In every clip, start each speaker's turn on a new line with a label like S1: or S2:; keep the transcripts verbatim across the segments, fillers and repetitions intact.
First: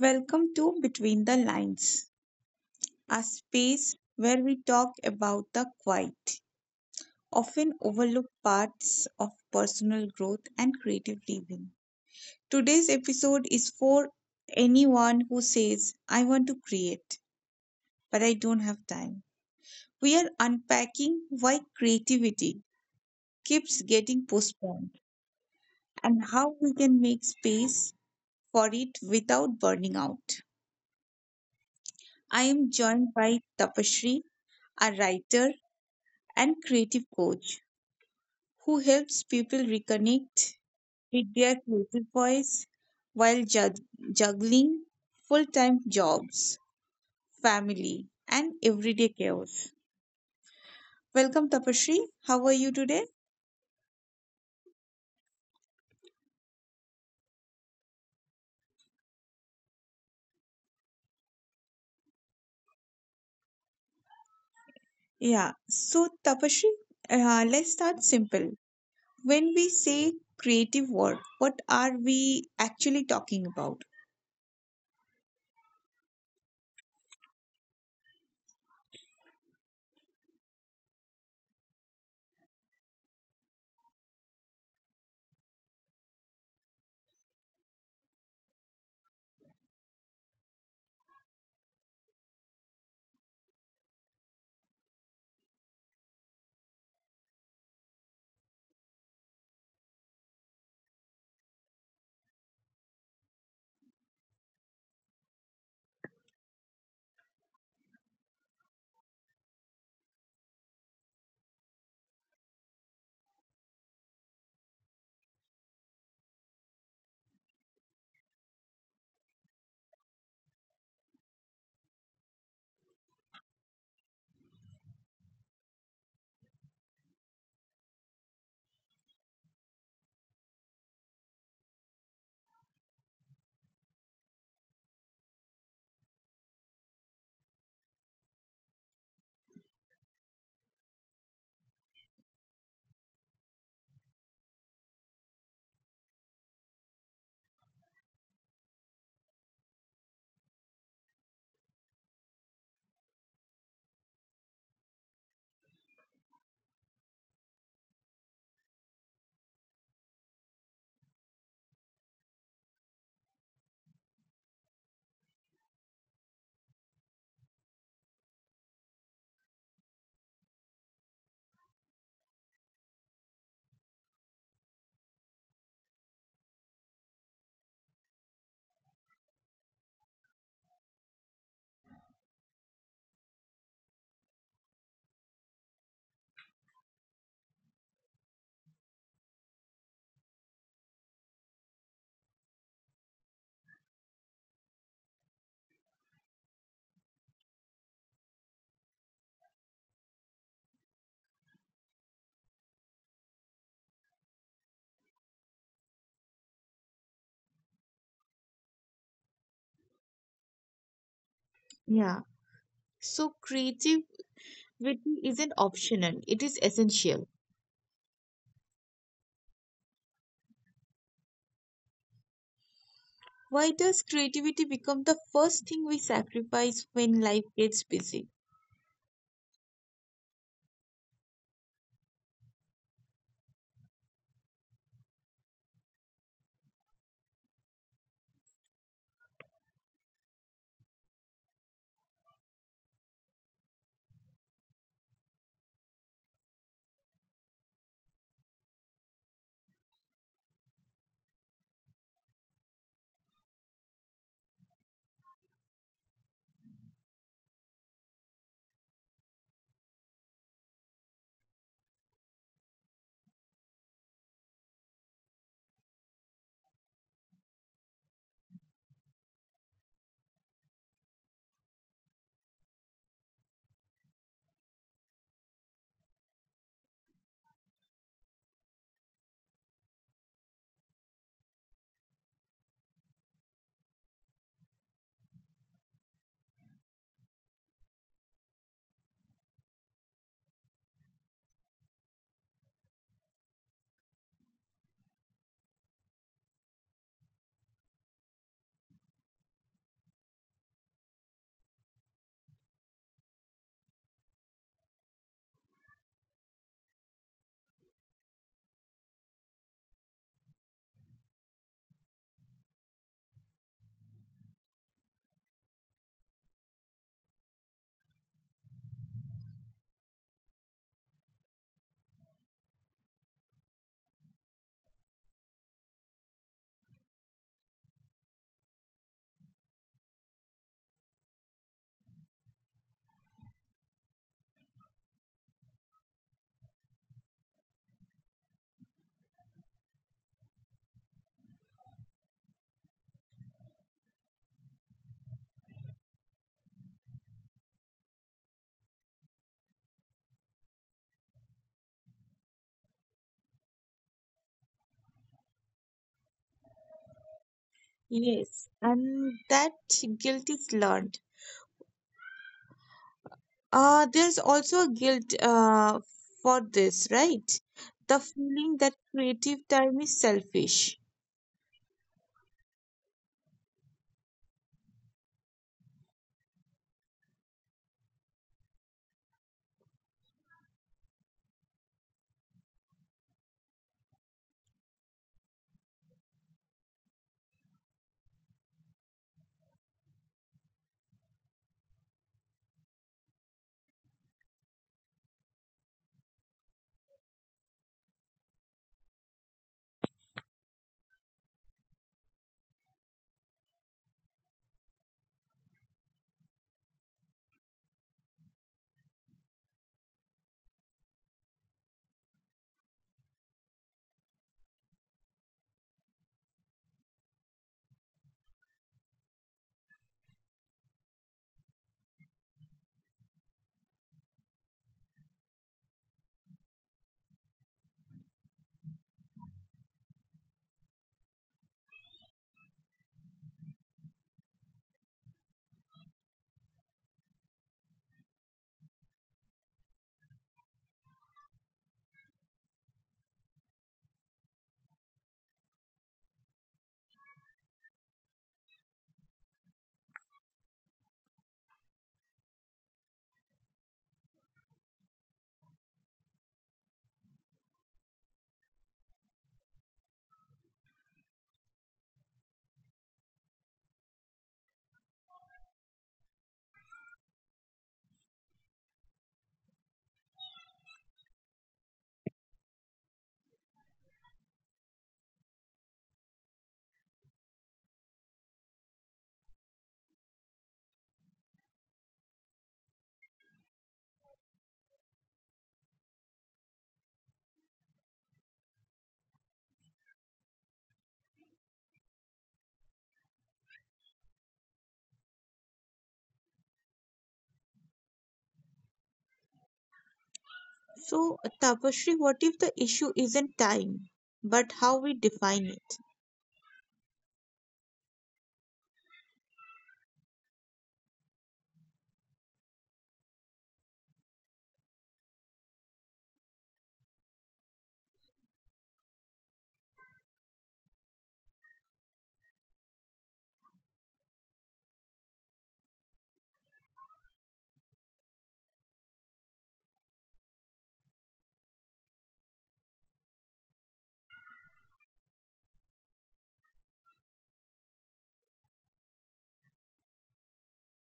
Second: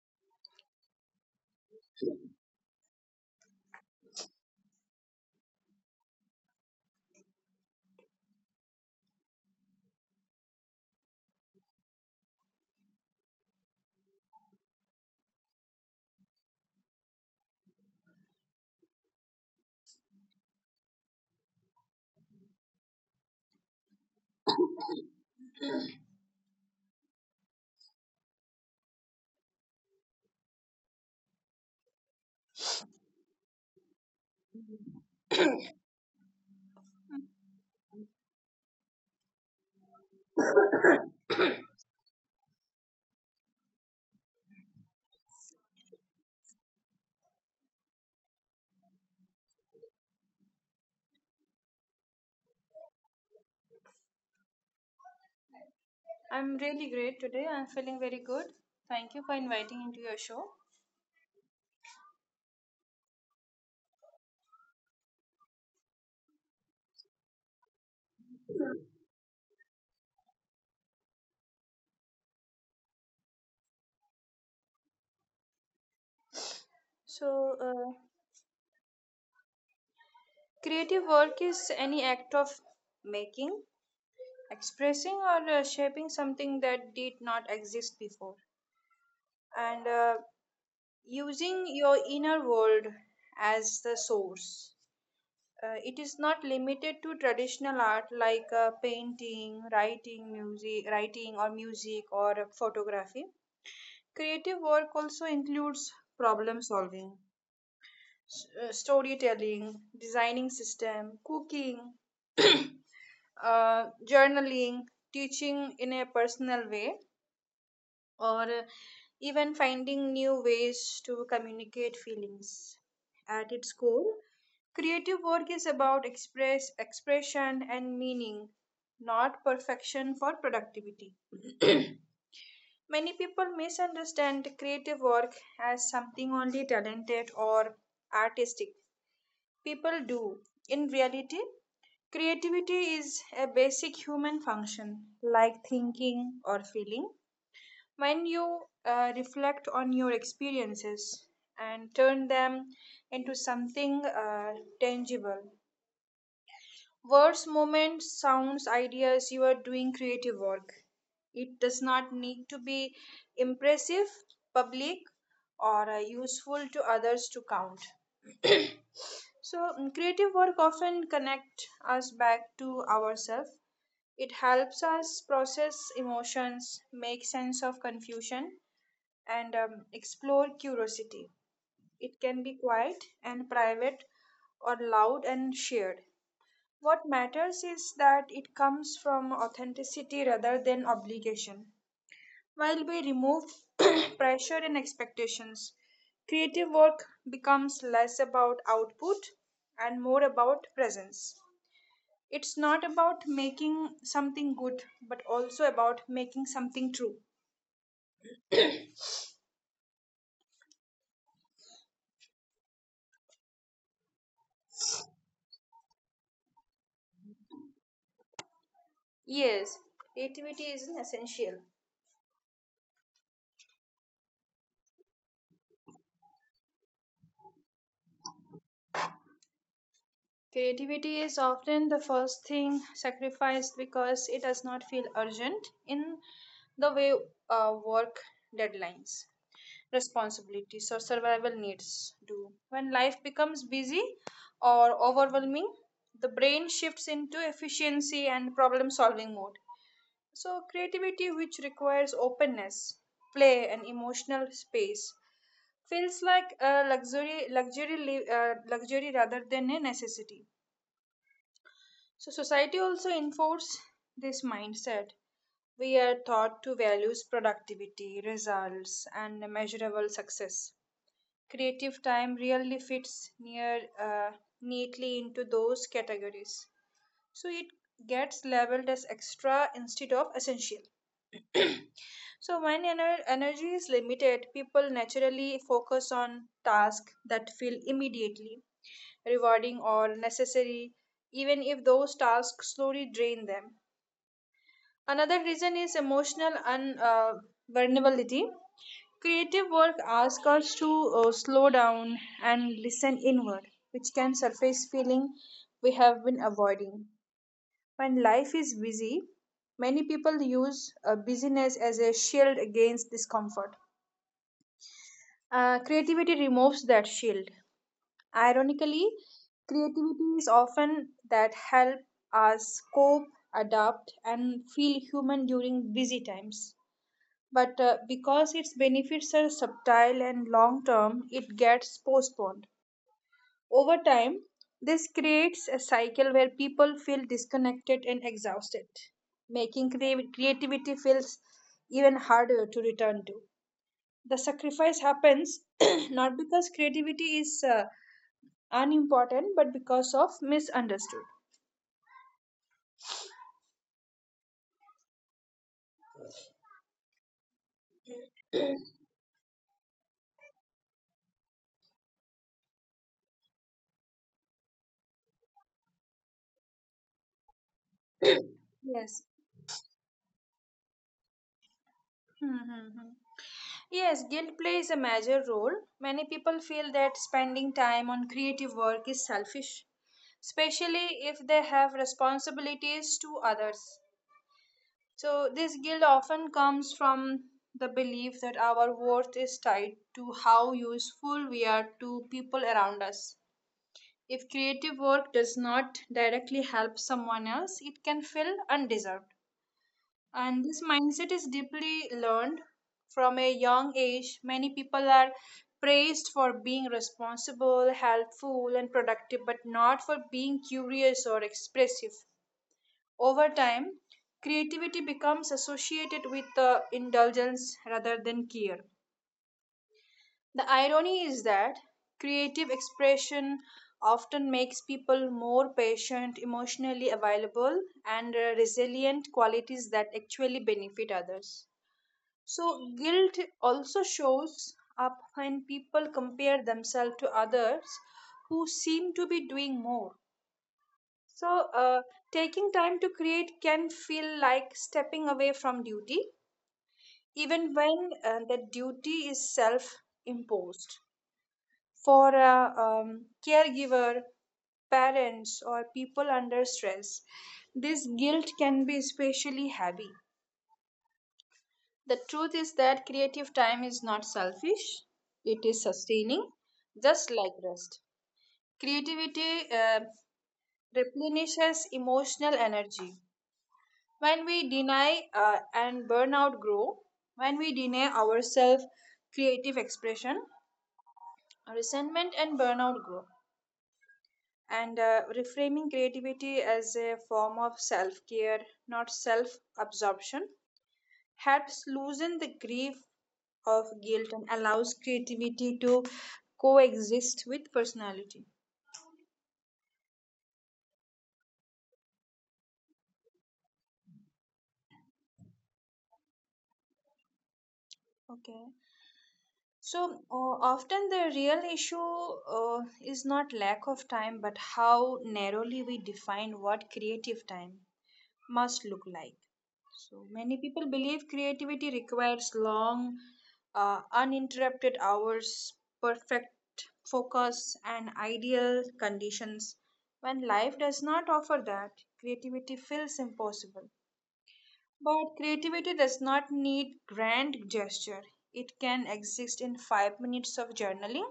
S1: Welcome to Between the Lines, a space where we talk about the quiet, often overlooked parts of personal growth and creative living. Today's episode is for anyone who says, I want to create, but I don't have time. We are unpacking why creativity keeps getting postponed and how we can make space for it without burning out. I am joined by Tapashri, a writer and creative coach who helps people reconnect with their creative voice while jug- juggling full time jobs, family, and everyday chaos. Welcome, Tapashri. How are you today?
S2: I'm really great today. I'm feeling very good. Thank you for inviting into your show.
S1: Yeah, so Tapashri, uh, let's start simple. When we say creative work, what are we actually talking about?
S2: So, uh, Creative work is any act of making, expressing, or uh, shaping something that did not exist before, and uh, using your inner world as the source. Uh, it is not limited to traditional art like uh, painting, writing, music, writing or music or photography. Creative work also includes problem solving, uh, storytelling, designing system, cooking, uh, journaling, teaching in a personal way, or even finding new ways to communicate feelings. At its core, creative work is about express expression and meaning, not perfection for productivity. Many people misunderstand creative work as something only talented or artistic. People do. In reality, creativity is a basic human function, like thinking or feeling. When you uh, reflect on your experiences and turn them into something uh, tangible, words, moments, sounds, ideas, you are doing creative work. It does not need to be impressive, public, or uh, useful to others to count. So, mm, creative work often connect us back to ourselves. It helps us process emotions, make sense of confusion, and um, explore curiosity. It can be quiet and private or loud and shared. What matters is that it comes from authenticity rather than obligation. While we remove pressure and expectations, creative work becomes less about output and more about presence. It's not about making something good, but also about making something true.
S1: Yeah. So creativity isn't optional, it is essential.
S2: Yes, creativity is an essential.
S1: Why does creativity become the first thing we sacrifice when life gets busy?
S2: Creativity is often the first thing sacrificed because it does not feel urgent in the way uh, work, deadlines, responsibilities, or survival needs do. When life becomes busy or overwhelming, the brain shifts into efficiency and problem solving mode. So, creativity, which requires openness, play, and emotional space, feels like a luxury, luxury, li- uh, luxury rather than a necessity. So, society also enforces this mindset. We are taught to value productivity, results, and measurable success. Creative time really fits near uh, neatly into those categories. So, it gets labeled as extra instead of essential. So when ener- energy is limited, people naturally focus on tasks that feel immediately rewarding or necessary, even if those tasks slowly drain them. Another reason is emotional un- uh, vulnerability. Creative work asks us to uh, slow down and listen inward, which can surface feeling we have been avoiding. When life is busy, many people use uh, busyness as a shield against discomfort. Uh, creativity removes that shield. Ironically, creativity is often that help us cope, adapt, and feel human during busy times. But uh, because its benefits are subtle and long term, it gets postponed. Over time, this creates a cycle where people feel disconnected and exhausted, making crea- creativity feels even harder to return to. The sacrifice happens not because creativity is uh, unimportant, but because of misunderstood.
S1: Yes, and that guilt is learned. Uh, there's also a guilt uh, for this, right? The feeling that
S2: Yes.
S1: creative time is selfish.
S2: Mm-hmm. Yes, guilt plays a major role. Many people feel that spending time on creative work is selfish, especially if they have responsibilities to others. So, this guilt often comes from the belief that our worth is tied to how useful we are to people around us. If creative work does not directly help someone else, it can feel undeserved. And this mindset is deeply learned from a young age. Many people are praised for being responsible, helpful, and productive, but not for being curious or expressive. Over time, creativity becomes associated with uh, indulgence rather than care. The irony is that creative expression often makes people more patient, emotionally available, and uh, resilient qualities that actually benefit others. So, guilt also shows up when people compare themselves to others who seem to be doing more. So, uh, taking time to create can feel like stepping away from duty, even when uh, that duty is self imposed. For a um, caregiver, parents, or people under stress. This guilt can be especially heavy. The truth is that creative time is not selfish, it is sustaining, just like rest. Creativity uh, replenishes emotional energy. When we deny uh, and burnout grow, when we deny ourselves creative expression, resentment and burnout grow. And uh, reframing creativity as a form of self care, not self absorption, helps loosen the grief of guilt and allows creativity to coexist with personality.
S1: So, Tapashri, what if the issue isn't time, but how we define it?
S2: Okay. So uh, often the real issue uh, is not lack of time, but how narrowly we define what creative time must look like. So many people believe creativity requires long, uh, uninterrupted hours, perfect focus, and ideal conditions. When life does not offer that, creativity feels impossible. But creativity does not need grand gesture. It can exist in five minutes of journaling,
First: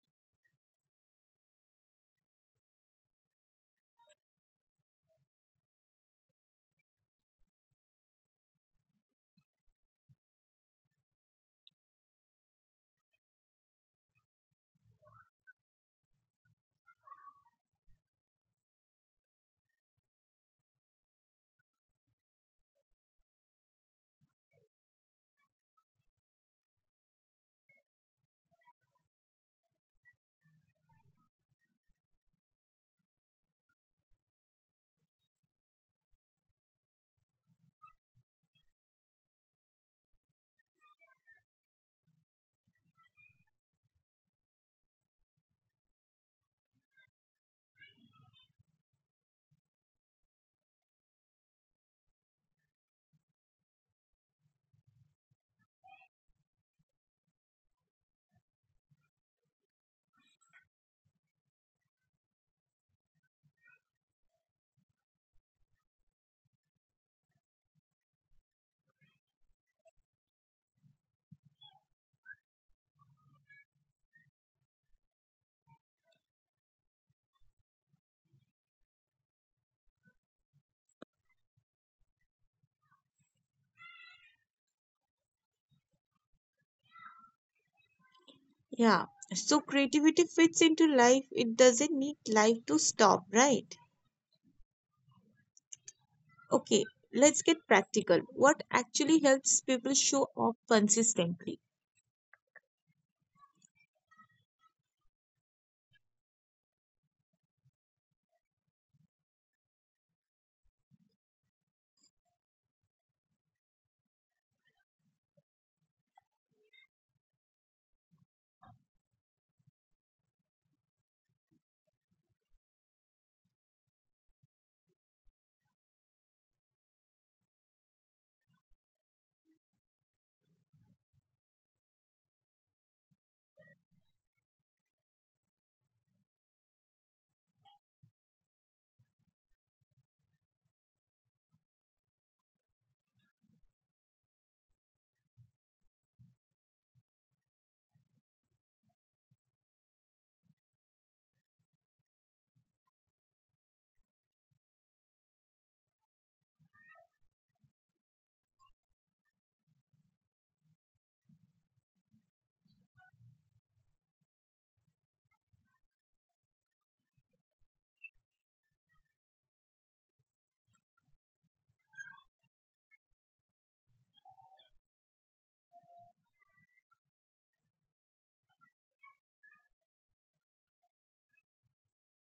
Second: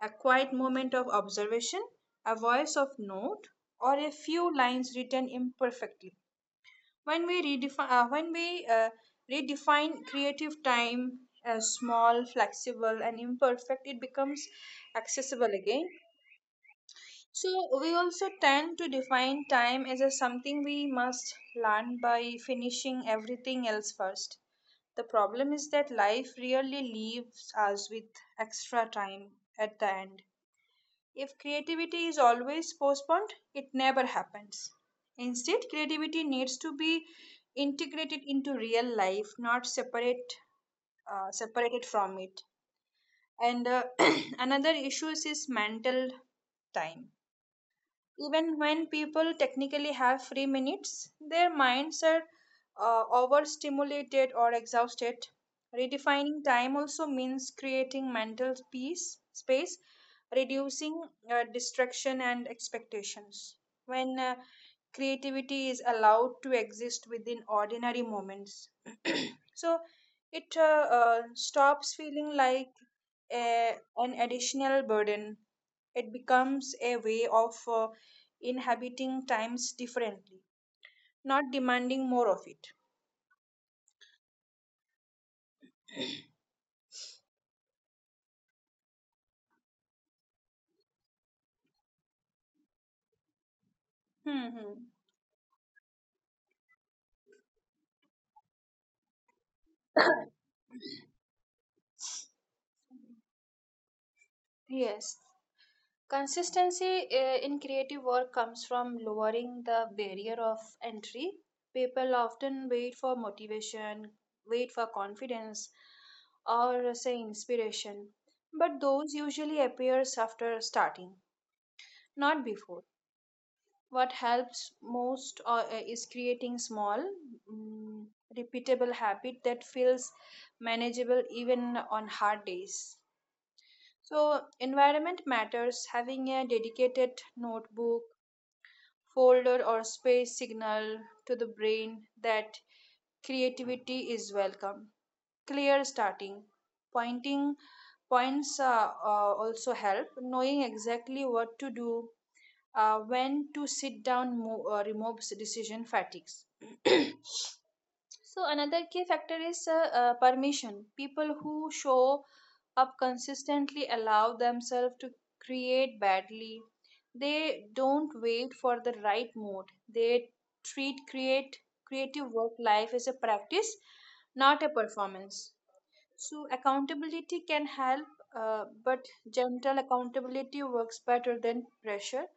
S2: a quiet moment of observation, a voice of note, or a few lines written imperfectly. When we redefine uh, when we uh, redefine creative time as small, flexible, and imperfect, it becomes accessible again. So we also tend to define time as a something we must learn by finishing everything else first. The problem is that life really leaves us with extra time at the end. If creativity is always postponed, it never happens. Instead, creativity needs to be integrated into real life, not separate uh, separated from it. And uh, another issue is mental time. Even when people technically have free minutes, their minds are uh, overstimulated or exhausted. Redefining time also means creating mental peace, space, reducing uh, distraction and expectations. When uh, creativity is allowed to exist within ordinary moments, so it uh, uh, stops feeling like a, an additional burden. It becomes a way of uh, inhabiting times differently, not demanding more of it.
S1: Yeah, so creativity fits into life, it doesn't need life to stop, right?
S2: Hmm.
S1: Okay, let's get practical. What actually helps people show up consistently?
S2: Yes. Consistency uh, in creative work comes from lowering the barrier of entry. People often wait for motivation, wait for confidence, or uh, say inspiration, but those usually appears after starting, not before. What helps most uh, uh, is creating small, mm, repeatable habit that feels manageable even on hard days. So environment matters. Having a dedicated notebook, folder, or space signal to the brain that creativity is welcome. Clear starting pointing points uh, uh, also help, knowing exactly what to do uh, when to sit down. Mo- uh, removes decision fatigues. So another key factor is uh, uh, permission. People who show up consistently allow themselves to create badly. They don't wait for the right mood. They treat create creative work life as a practice, not a performance. So accountability can help, uh, but gentle accountability works better than pressure.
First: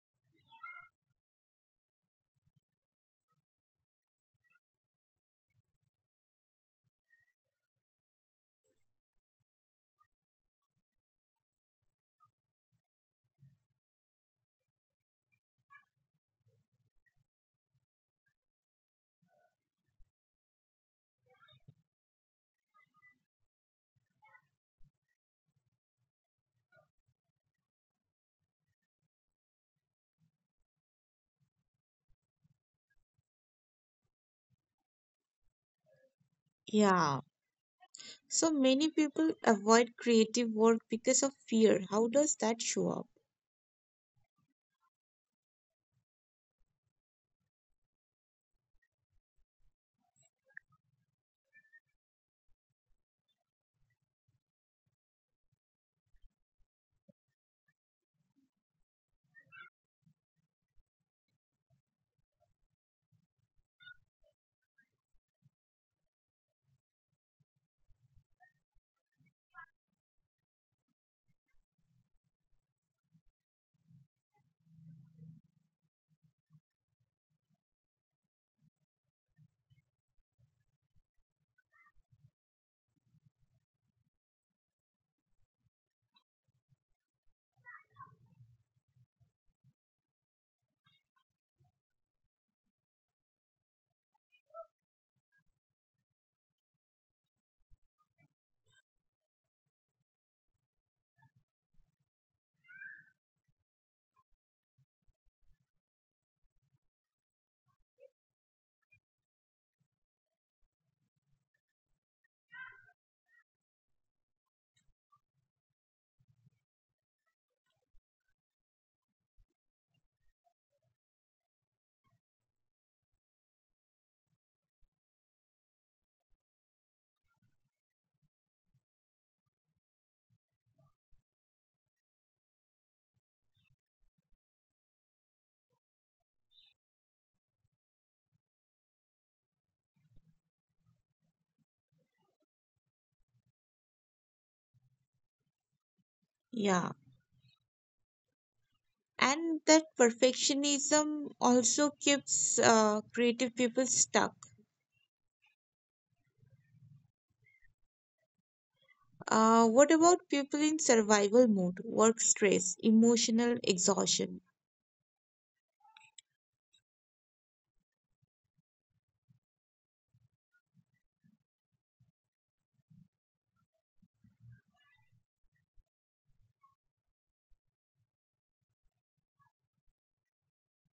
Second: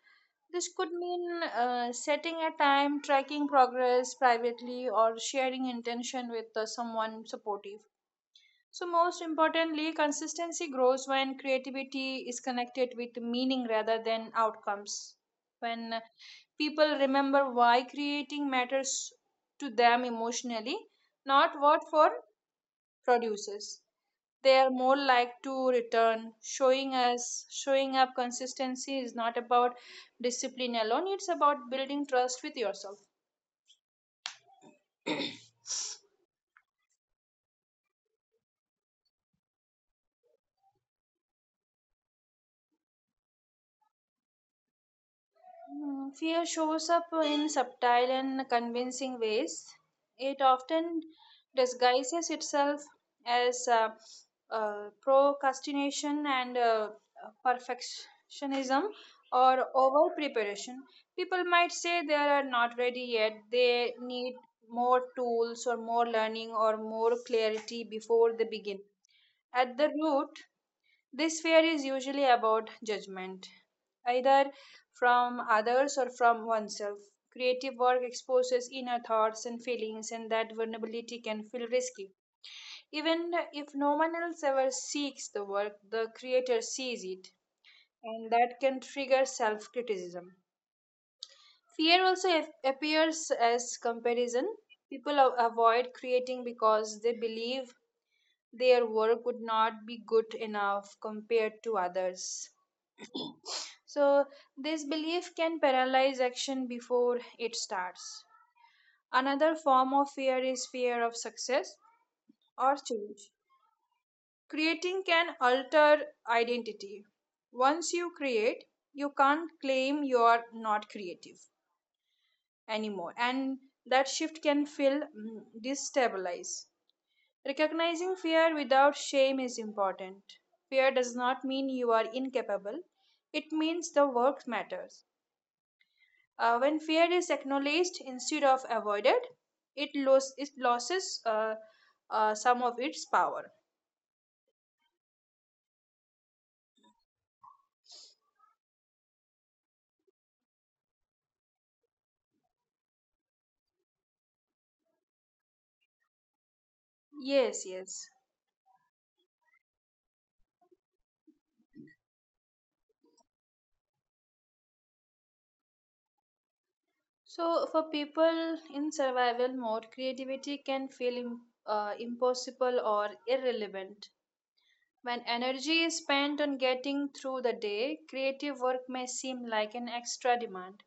S2: This could mean uh, setting a time, tracking progress privately, or sharing intention with uh, someone supportive. So, most importantly, consistency grows when creativity is connected with meaning rather than outcomes. When uh, people remember why creating matters to them emotionally, not what for produces, they are more like to return. Showing us, showing up consistency is not about discipline alone, it's about building trust with yourself.
S1: Yeah. So many people avoid creative work because of fear. How does that show up?
S2: Mm, Fear shows up in subtle and convincing ways. It often disguises itself as uh, uh, procrastination and uh, perfectionism or over preparation. People might say they are not ready yet, they need more tools or more learning or more clarity before they begin. At the root, this fear is usually about judgment, either from others or from oneself. Creative work exposes inner thoughts and feelings, and that vulnerability can feel risky. Even if no one else ever seeks the work, the creator sees it, and that can trigger self criticism. Fear also ap- appears as comparison. People a- avoid creating because they believe their work would not be good enough compared to others. So, this belief can paralyze action before it starts. Another form of fear is fear of success or change. Creating can alter identity. Once you create, you can't claim you are not creative anymore, and that shift can feel mm, destabilized. Recognizing fear without shame is important. Fear does not mean you are incapable, it means the work matters. Uh, when fear is acknowledged instead of avoided, it, los- it loses uh, uh, some of its power.
S1: Yeah. And that perfectionism also keeps uh, creative people stuck.
S2: Yes, yes.
S1: Uh, what about people in survival mode, work stress, emotional exhaustion?
S2: So, for people in survival mode, creativity can feel im- uh, impossible or irrelevant. When energy is spent on getting through the day, creative work may seem like an extra demand.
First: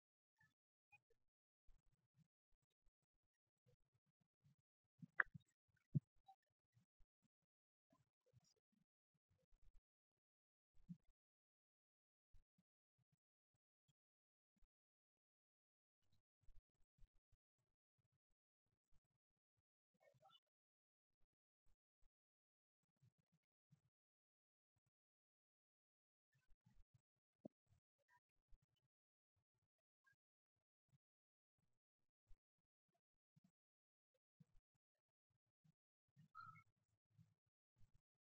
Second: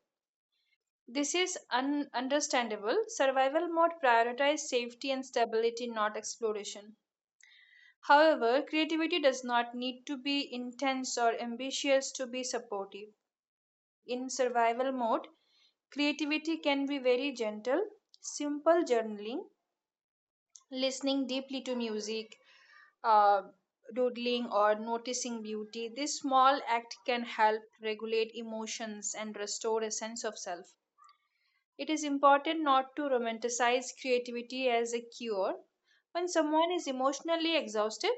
S2: This is un- understandable. Survival mode prioritizes safety and stability, not exploration. However, creativity does not need to be intense or ambitious to be supportive. In survival mode, creativity can be very gentle, simple journaling, listening deeply to music, uh, doodling, or noticing beauty. This small act can help regulate emotions and restore a sense of self. It is important not to romanticize creativity as a cure. When someone is emotionally exhausted,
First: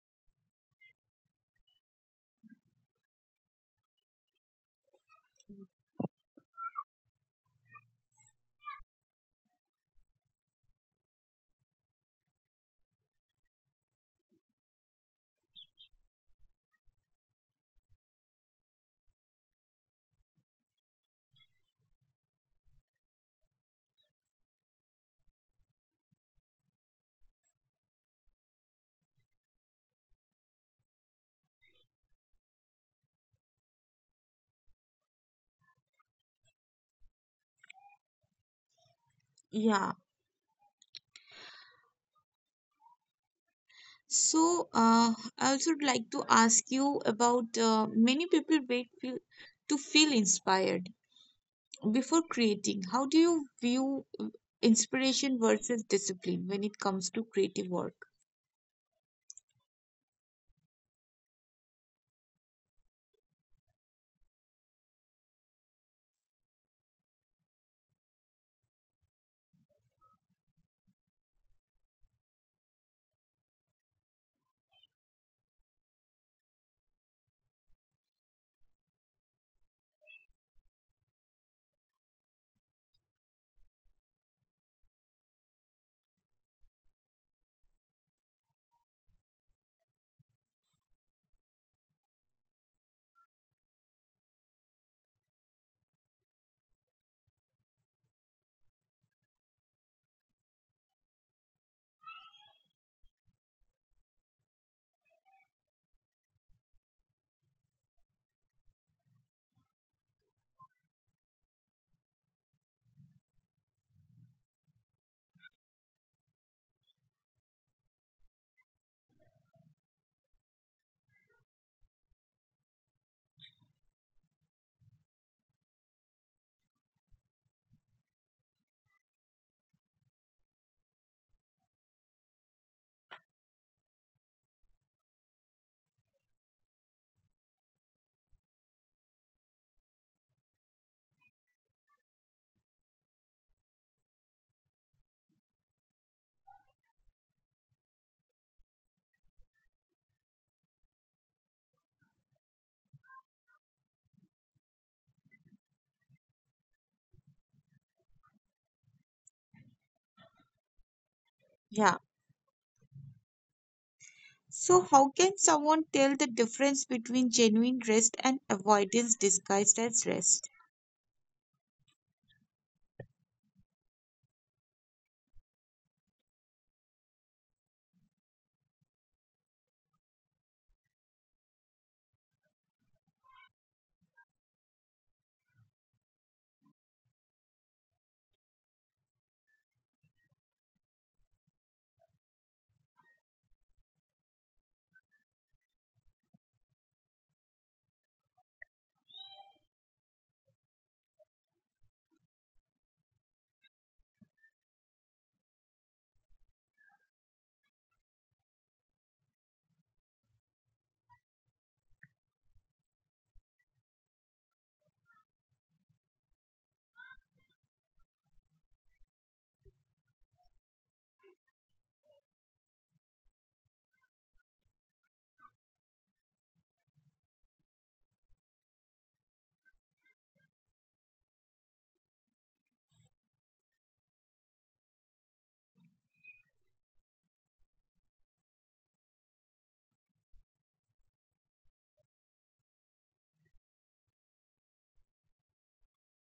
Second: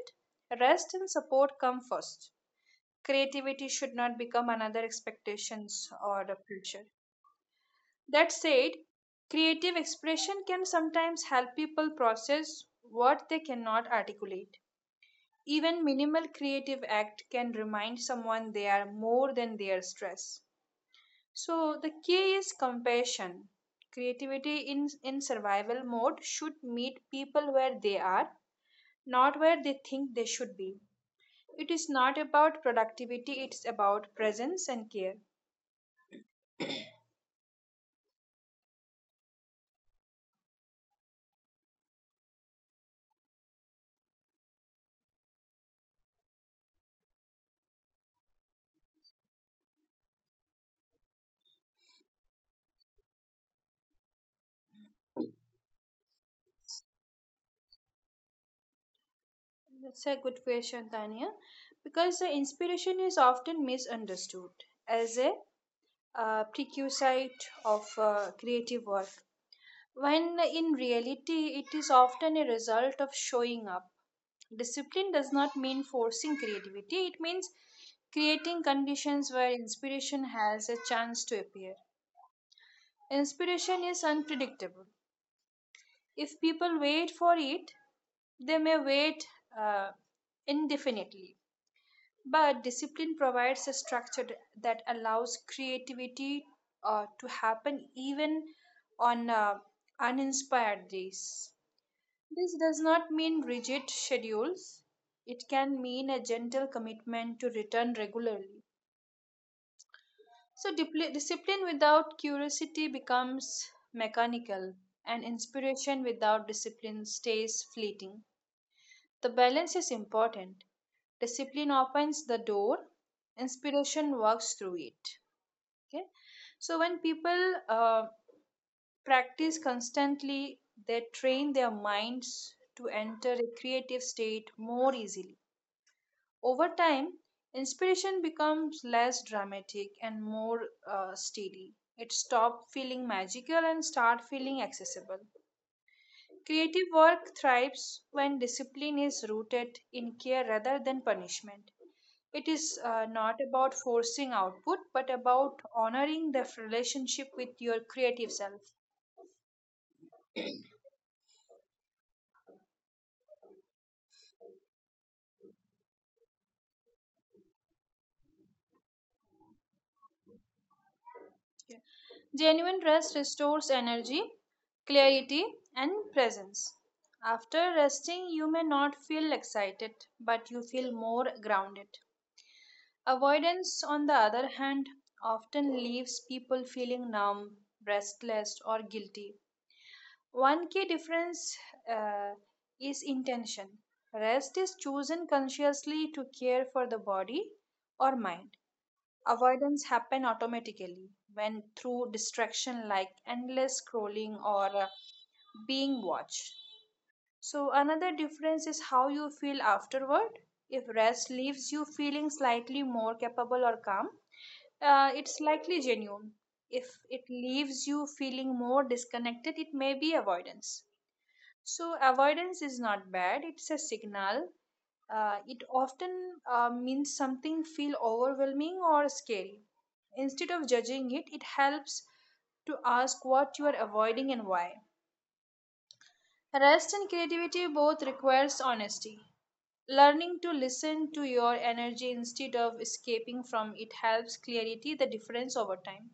S2: rest and support come first. Creativity should not become another expectations or the future. That said, creative expression can sometimes help people process what they cannot articulate. Even minimal creative act can remind someone they are more than their stress. So the key is compassion. Creativity in, in survival mode should meet people where they are, not where they think they should be. It is not about productivity, it's about presence and care.
S1: Yeah. So, uh, I also would like to ask you about uh, many people wait feel, to feel inspired before creating. How do you view uh, inspiration versus discipline when it comes to creative work?
S2: That's a good question, Tanya, because the inspiration is often misunderstood as a uh, prerequisite of uh, creative work, when in reality it is often a result of showing up. Discipline does not mean forcing creativity, it means creating conditions where inspiration has a chance to appear. Inspiration is unpredictable. If people wait for it, they may wait uh, indefinitely. But discipline provides a structure that allows creativity uh, to happen even on uh, uninspired days. This does not mean rigid schedules, it can mean a gentle commitment to return regularly. So, dipli- discipline without curiosity becomes mechanical, and inspiration without discipline stays fleeting. The balance is important. Discipline opens the door, inspiration works through it. Okay. So when people uh, practice constantly, they train their minds to enter a creative state more easily. Over time, inspiration becomes less dramatic and more uh, steady. It stops feeling magical and start feeling accessible. Creative work thrives when discipline is rooted in care rather than punishment. It is uh, not about forcing output, but about honoring the relationship with your creative self.
S1: Yeah. So, how can someone tell the difference between genuine rest and avoidance disguised as rest?
S2: Yeah. Genuine rest restores energy, clarity, and presence. After resting, you may not feel excited, but you feel more grounded. Avoidance, on the other hand, often leaves people feeling numb, restless, or guilty. One key difference uh, is intention. Rest is chosen consciously to care for the body or mind. Avoidance happen automatically when through distraction like endless scrolling or uh, being watched. So another difference is how you feel afterward. If rest leaves you feeling slightly more capable or calm, uh, it's likely genuine. If it leaves you feeling more disconnected, it may be avoidance. So, avoidance is not bad. It's a signal. Uh, it often uh, means something feel overwhelming or scary. Instead of judging it, it helps to ask what you are avoiding and why. Rest and creativity both requires honesty. Learning to listen to your energy instead of escaping from it helps clarity the difference over time.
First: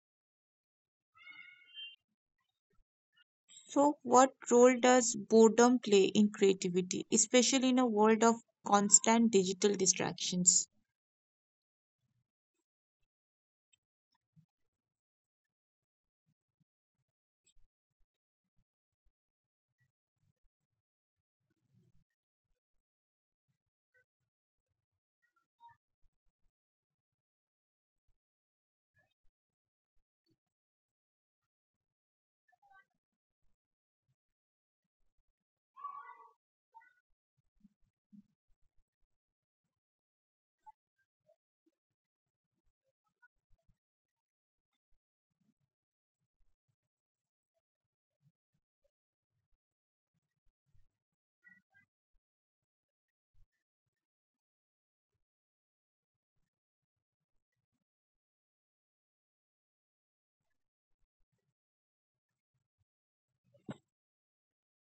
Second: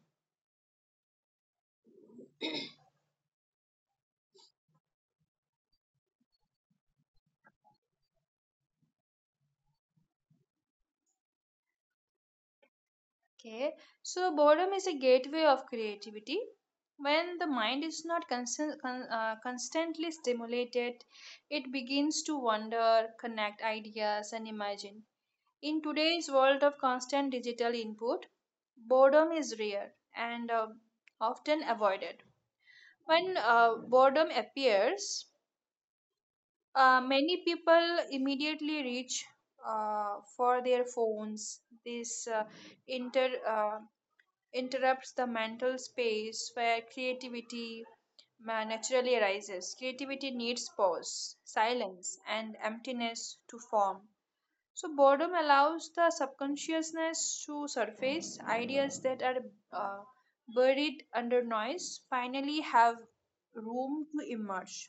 S1: So, what role does boredom play in creativity, especially in a world of constant digital distractions?
S2: Okay, so boredom is a gateway of creativity. When the mind is not constant, con, uh, constantly stimulated, it begins to wonder, connect ideas, and imagine. In today's world of constant digital input, boredom is rare and uh, often avoided. When uh, boredom appears, uh, many people immediately reach uh, for their phones. This uh, inter uh, interrupts the mental space where creativity ma- naturally arises. Creativity needs pause, silence, and emptiness to form. So, boredom allows the subconsciousness to surface. Ideas that are uh, buried under noise finally have room to emerge.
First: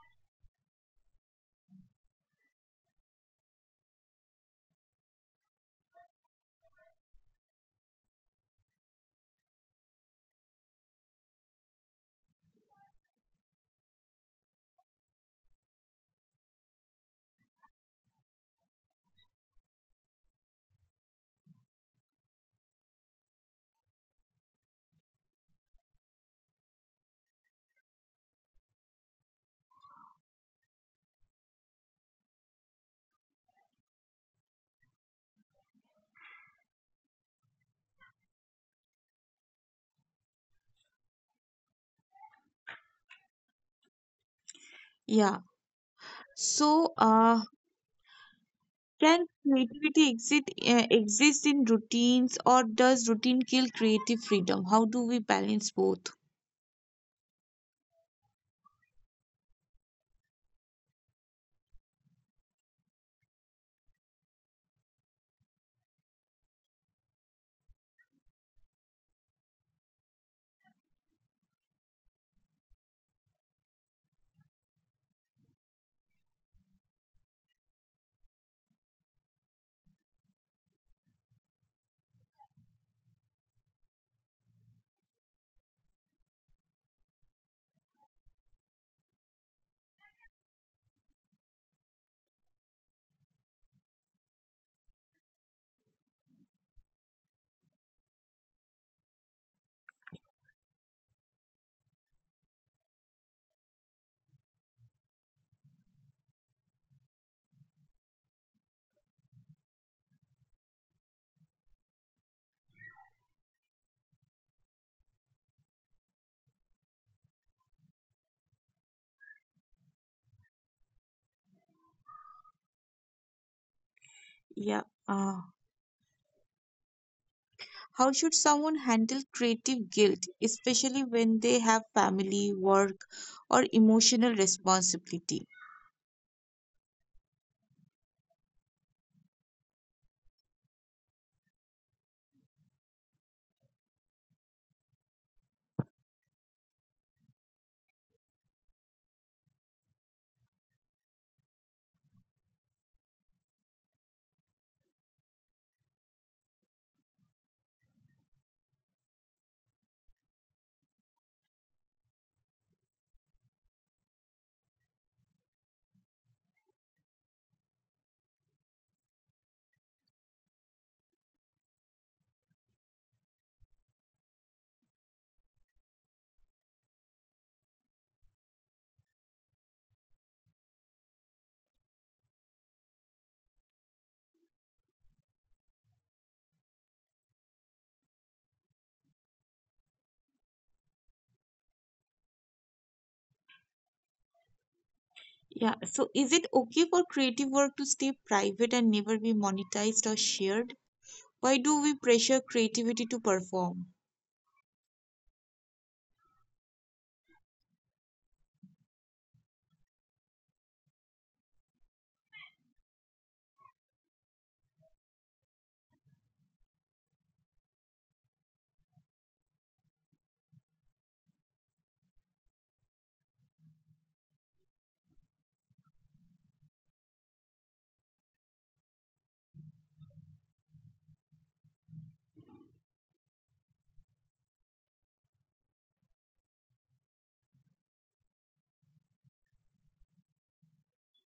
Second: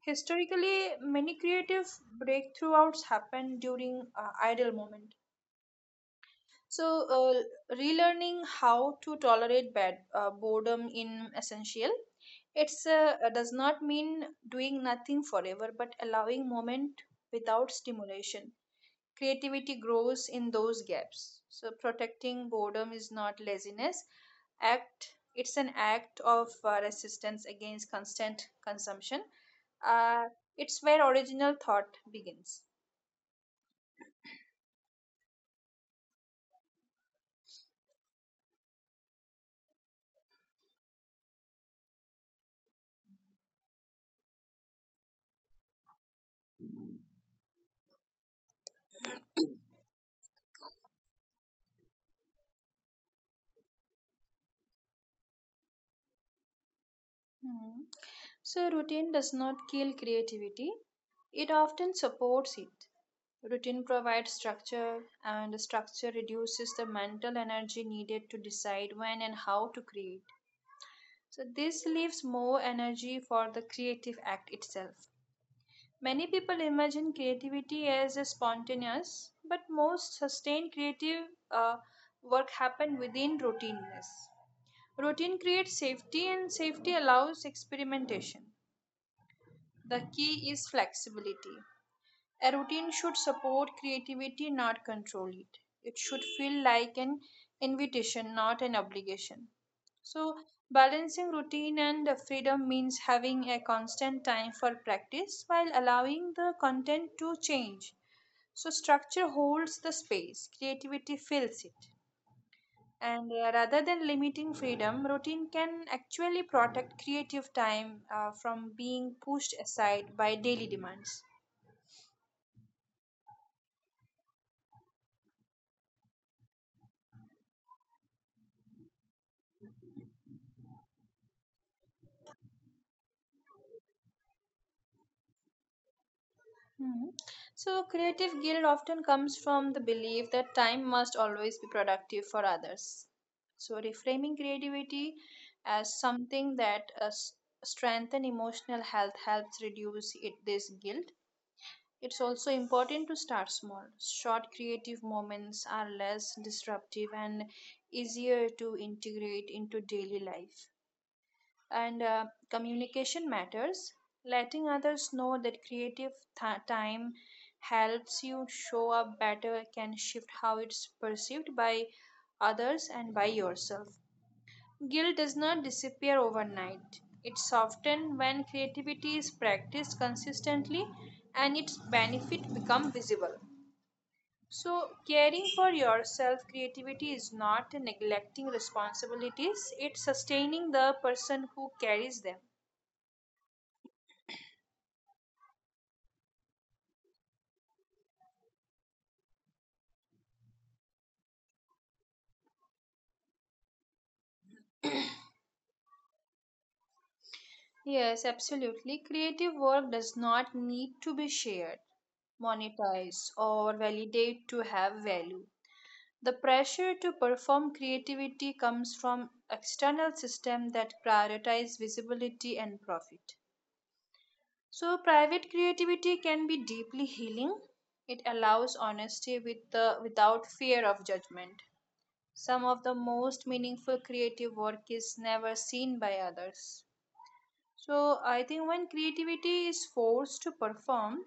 S2: Historically, many creative breakthroughs happened during uh, idle moments. So, uh, relearning how to tolerate bad uh, boredom in essential. It's uh, uh, does not mean doing nothing forever, but allowing moment without stimulation. Creativity grows in those gaps. So, protecting boredom is not laziness. Act. It's an act of uh, resistance against constant consumption. Uh, it's where original thought begins.
S1: Yeah. So, uh, can creativity exist, uh, exist in routines, or does routine kill creative freedom? How do we balance both?
S2: Hmm. So, routine does not kill creativity, it often supports it. Routine provides structure, and structure reduces the mental energy needed to decide when and how to create. So, this leaves more energy for the creative act itself. Many people imagine creativity as a spontaneous, but most sustained creative uh, work happen within routineness. Routine creates safety, and safety allows experimentation. The key is flexibility. A routine should support creativity, not control it. It should feel like an invitation, not an obligation. So, balancing routine and freedom means having a constant time for practice while allowing the content to change. So, structure holds the space, creativity fills it. And uh, rather than limiting freedom, routine can actually protect creative time uh, from being pushed aside by daily demands.
S1: Yeah. Uh, how should someone handle creative guilt, especially when they have family, work, or emotional responsibility?
S2: Hmm. So, creative guilt often comes from the belief that time must always be productive for others. So, reframing creativity as something that uh, s- strengthen emotional health helps reduce it, this guilt. It's also important to start small. Short creative moments are less disruptive and easier to integrate into daily life and uh, communication matters. Letting others know that creative th- time helps you show up better can shift how it's perceived by others and by yourself. Guilt does not disappear overnight. It's softened when creativity is practiced consistently and its benefit become visible. So, caring for yourself, creativity is not neglecting responsibilities, it's sustaining the person who carries them.
S1: Yeah. So, is it okay for creative work to stay private and never be monetized or shared? Why do we pressure creativity to perform?
S2: Yes, absolutely. Creative work does not need to be shared, monetized, or validated to have value. The pressure to perform creativity comes from external systems that prioritize visibility and profit. So private creativity can be deeply healing. It allows honesty with the, without fear of judgment. Some of the most meaningful creative work is never seen by others. So I think when creativity is forced to perform,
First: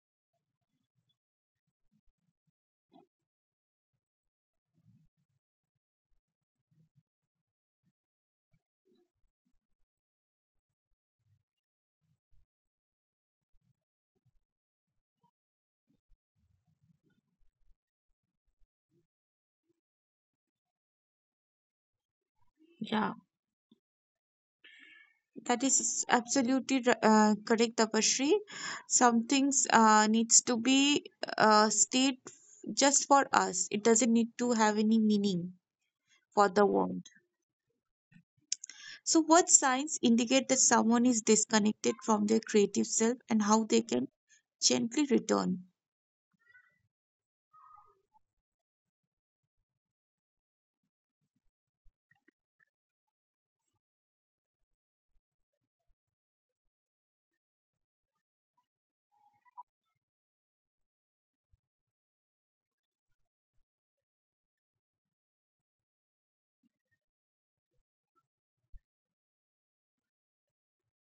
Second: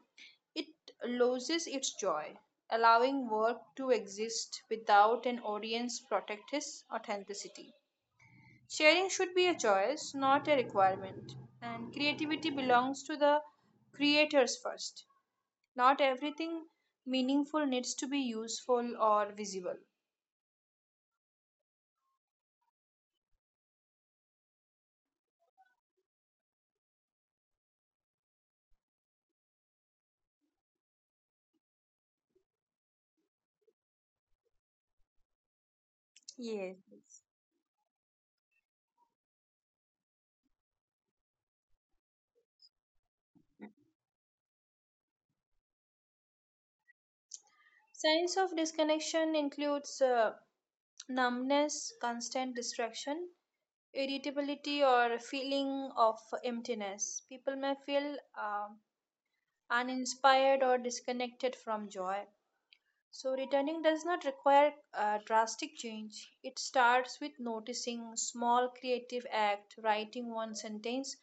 S2: it loses its joy, allowing work to exist without an audience protect its authenticity. Sharing should be a choice, not a requirement, and creativity belongs to the creators first. Not everything meaningful needs to be useful or visible.
S1: Yeah. That is absolutely uh, correct, Tapashri. Some things uh, needs to be uh, stayed just for us. It doesn't need to have any meaning for the
S2: Yes,
S1: world.
S2: yes.
S1: So, what signs indicate that someone is disconnected from their creative self, and how they can gently return?
S2: Signs of disconnection includes uh, numbness, constant distraction, irritability or a feeling of emptiness. People may feel um uninspired or disconnected from joy. So, returning does not require uh, drastic change. It starts with noticing small creative act, writing one sentence,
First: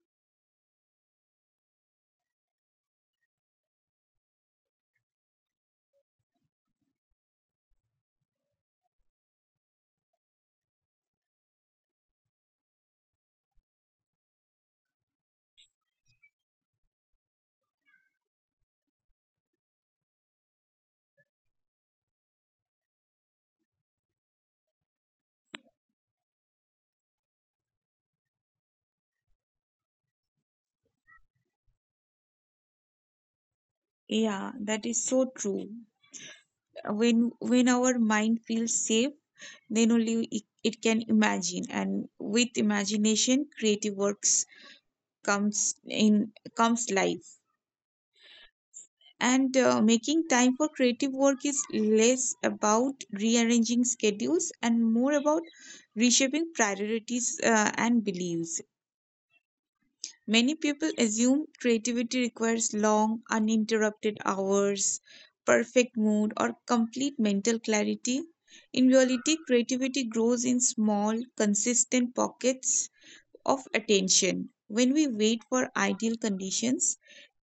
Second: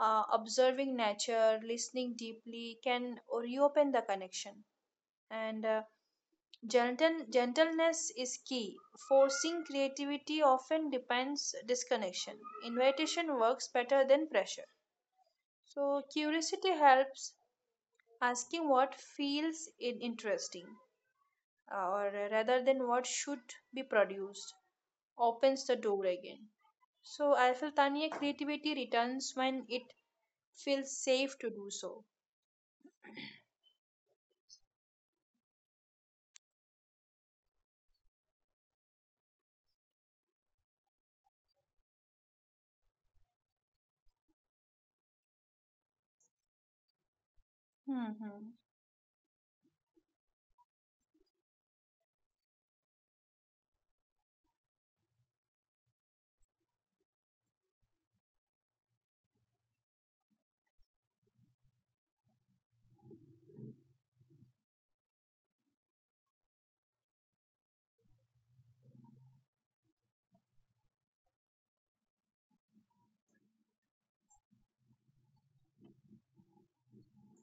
S2: uh, observing nature, listening deeply can reopen the connection. And uh, Gentle, gentleness is key. Forcing creativity often depends disconnection. Invitation works better than pressure. So curiosity helps asking what feels in- interesting, uh, or rather than what should be produced, opens the door again. So I feel Tanya creativity returns when it feels safe to do so.
S1: Yeah, that is so true. When when our mind feels safe, then only it, it can imagine, and with imagination, creative works comes in comes life.
S2: Mhm.
S1: And uh, making time for creative work is less about rearranging schedules and more about reshaping priorities uh, and beliefs. Many people assume creativity requires long, uninterrupted hours, perfect mood, or complete mental clarity. In reality, creativity grows in small, consistent pockets of attention. When we wait for ideal conditions,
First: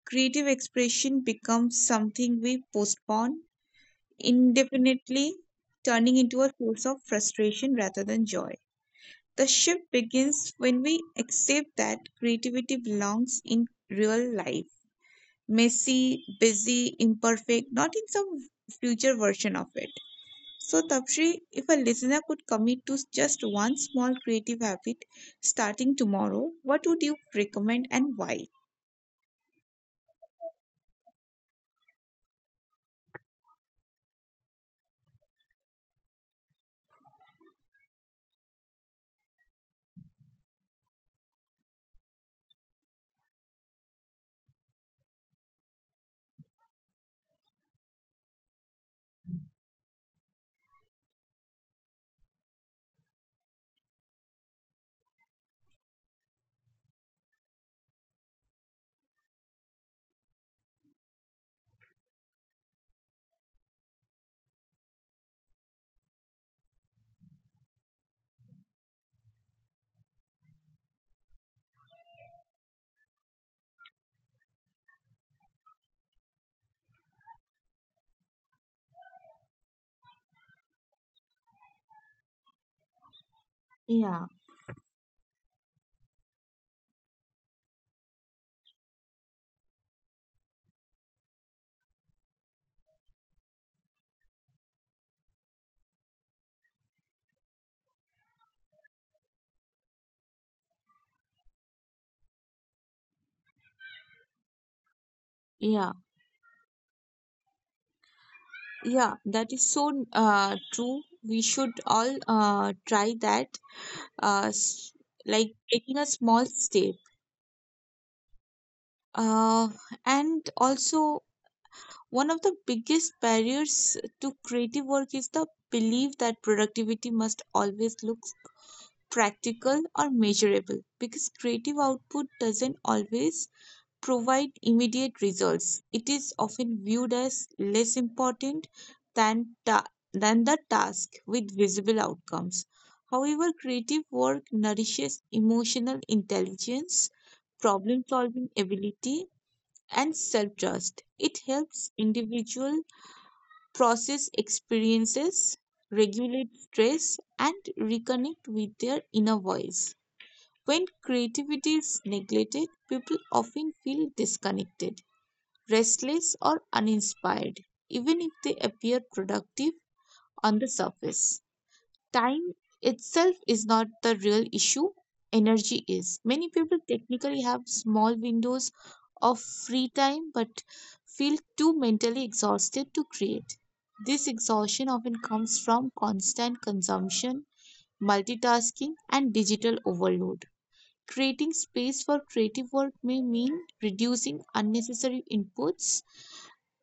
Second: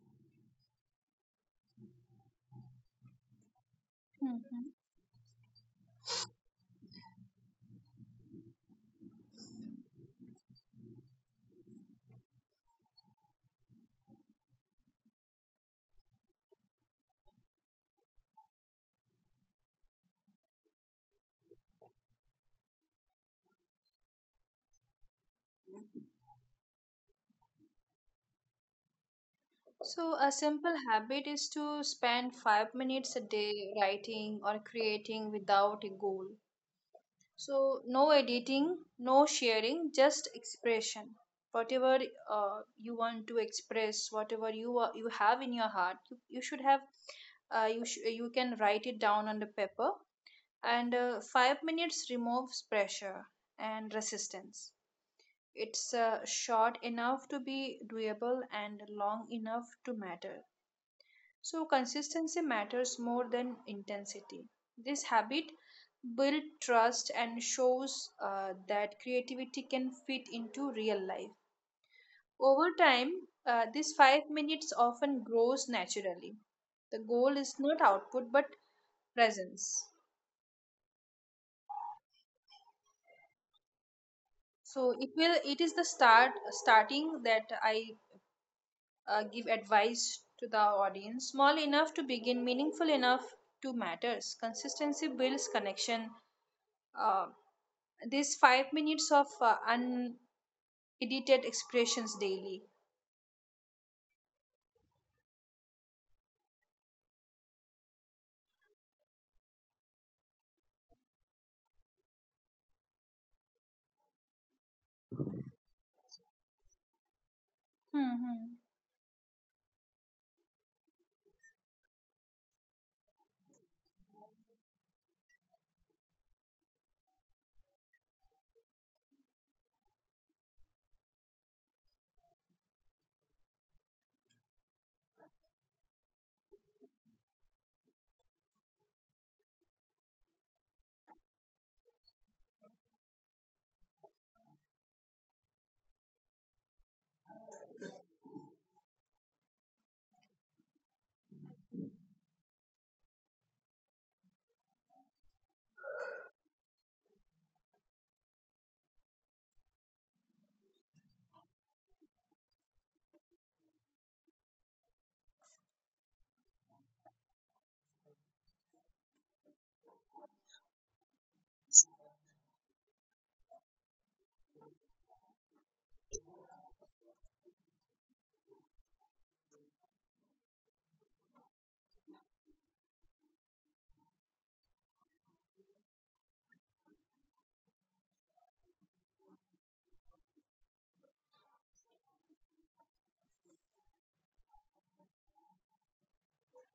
S1: creative expression becomes something we postpone indefinitely, turning into a source of frustration rather than joy. The shift begins when we accept that creativity belongs in real life, messy, busy, imperfect, not in some future version of it. So, Tapshri, if a listener could commit to just one small creative habit starting tomorrow, what would you recommend and why?
S2: So, a simple habit is to spend five minutes a day writing or creating without a goal. So, no editing, no sharing, just expression. Whatever uh, you want to express, whatever you are, you have in your heart, you, you should have, uh, you sh- you can write it down on the paper. And uh, five minutes removes pressure and resistance. It's uh, short enough to be doable and long enough to matter. So, consistency matters more than intensity. This habit builds trust and shows uh, that creativity can fit into real life. Over time, uh, this five minutes often grows naturally. The goal is not output but presence.
S1: Yeah,
S2: So it will. It is the start starting that I uh, give advice to the audience. Small enough to begin, meaningful enough to matters. Consistency builds connection uh, these five minutes of uh, unedited expressions daily.
S1: yeah, yeah. That is so uh, true. We should all uh, try that. uh, s- like taking a small step.
S2: Mm-hmm.
S1: Uh, and also, one of the biggest barriers to creative work is the belief that productivity must always look practical or measurable, because creative output doesn't always provide immediate results. It is often viewed as less important than, ta- than the task with visible outcomes. However, creative work nourishes emotional intelligence, problem solving ability, and self trust. It helps individuals process experiences, regulate stress, and reconnect with their inner voice. When creativity is neglected, people often feel disconnected, restless, or uninspired, even if they appear productive on the surface. Time itself is not the real issue, energy is. Many people technically have small windows of free time but feel too mentally exhausted to create. This exhaustion often comes from constant consumption, multitasking, and digital overload. Creating space for creative work may mean reducing unnecessary inputs,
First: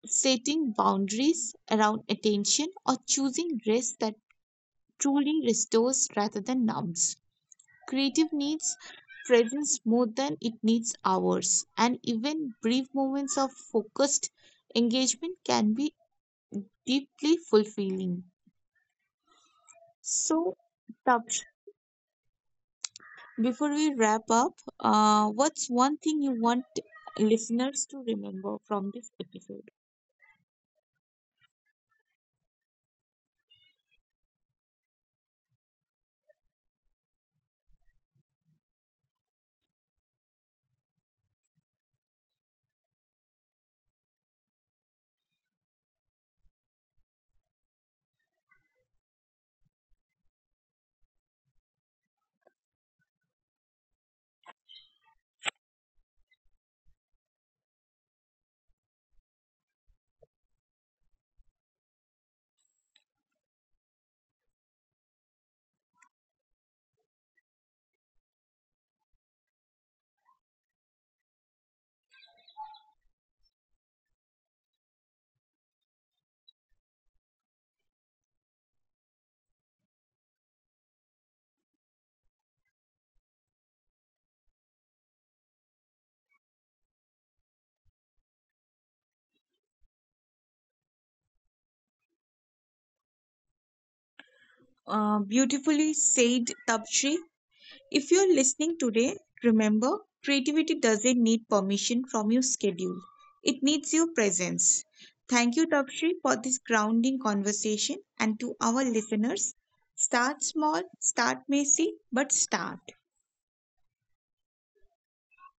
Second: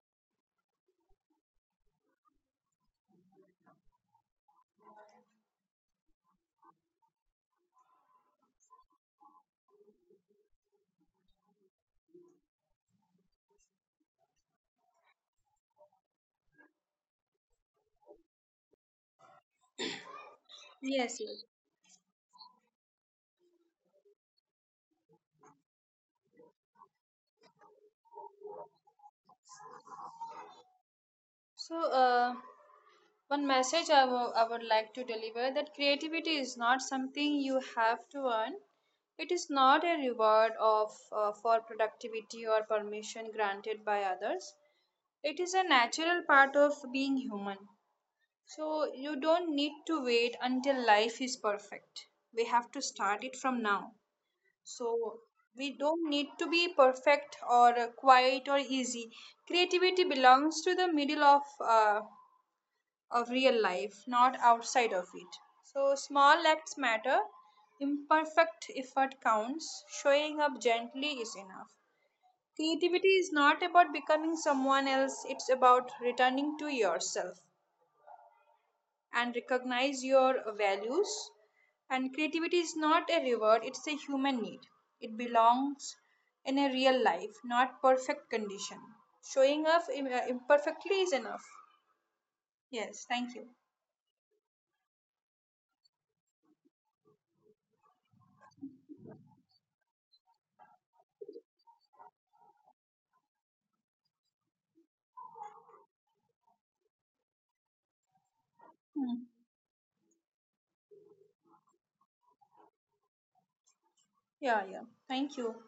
S1: setting boundaries around attention, or choosing rest that truly restores rather than numbs. Creative needs presence more than it needs hours, and even brief moments of focused engagement can be deeply fulfilling. So,
S2: Yes,
S1: Tapsh,
S2: yes.
S1: before we wrap up, uh, what's one thing you want listeners to remember from this episode?
S2: So, uh, one message I wo- I would like to deliver that creativity is not something you have to earn. It is not a reward of uh, for productivity or permission granted by others. It is a natural part of being human. So you don't need to wait until life is perfect. We have to start it from now. So we don't need to be perfect or uh, quiet or easy. Creativity belongs to the middle of uh, of real life, not outside of it. So small acts matter. Imperfect effort counts. Showing up gently is enough. Creativity is not about becoming someone else, it's about returning to yourself and recognize your values. And creativity is not a reward, it's a human need. It belongs in a real life, not perfect condition. Showing up im- uh, imperfectly is enough. Yes, thank you.
S1: Uh, beautifully said, Tapshri. If you're listening today, remember creativity doesn't need permission from your schedule, it needs your presence. Thank you, Tapshri, for this grounding conversation. And to our
S2: Hmm.
S1: listeners, start small, start messy, but start.
S2: Yeah, yeah. Thank you.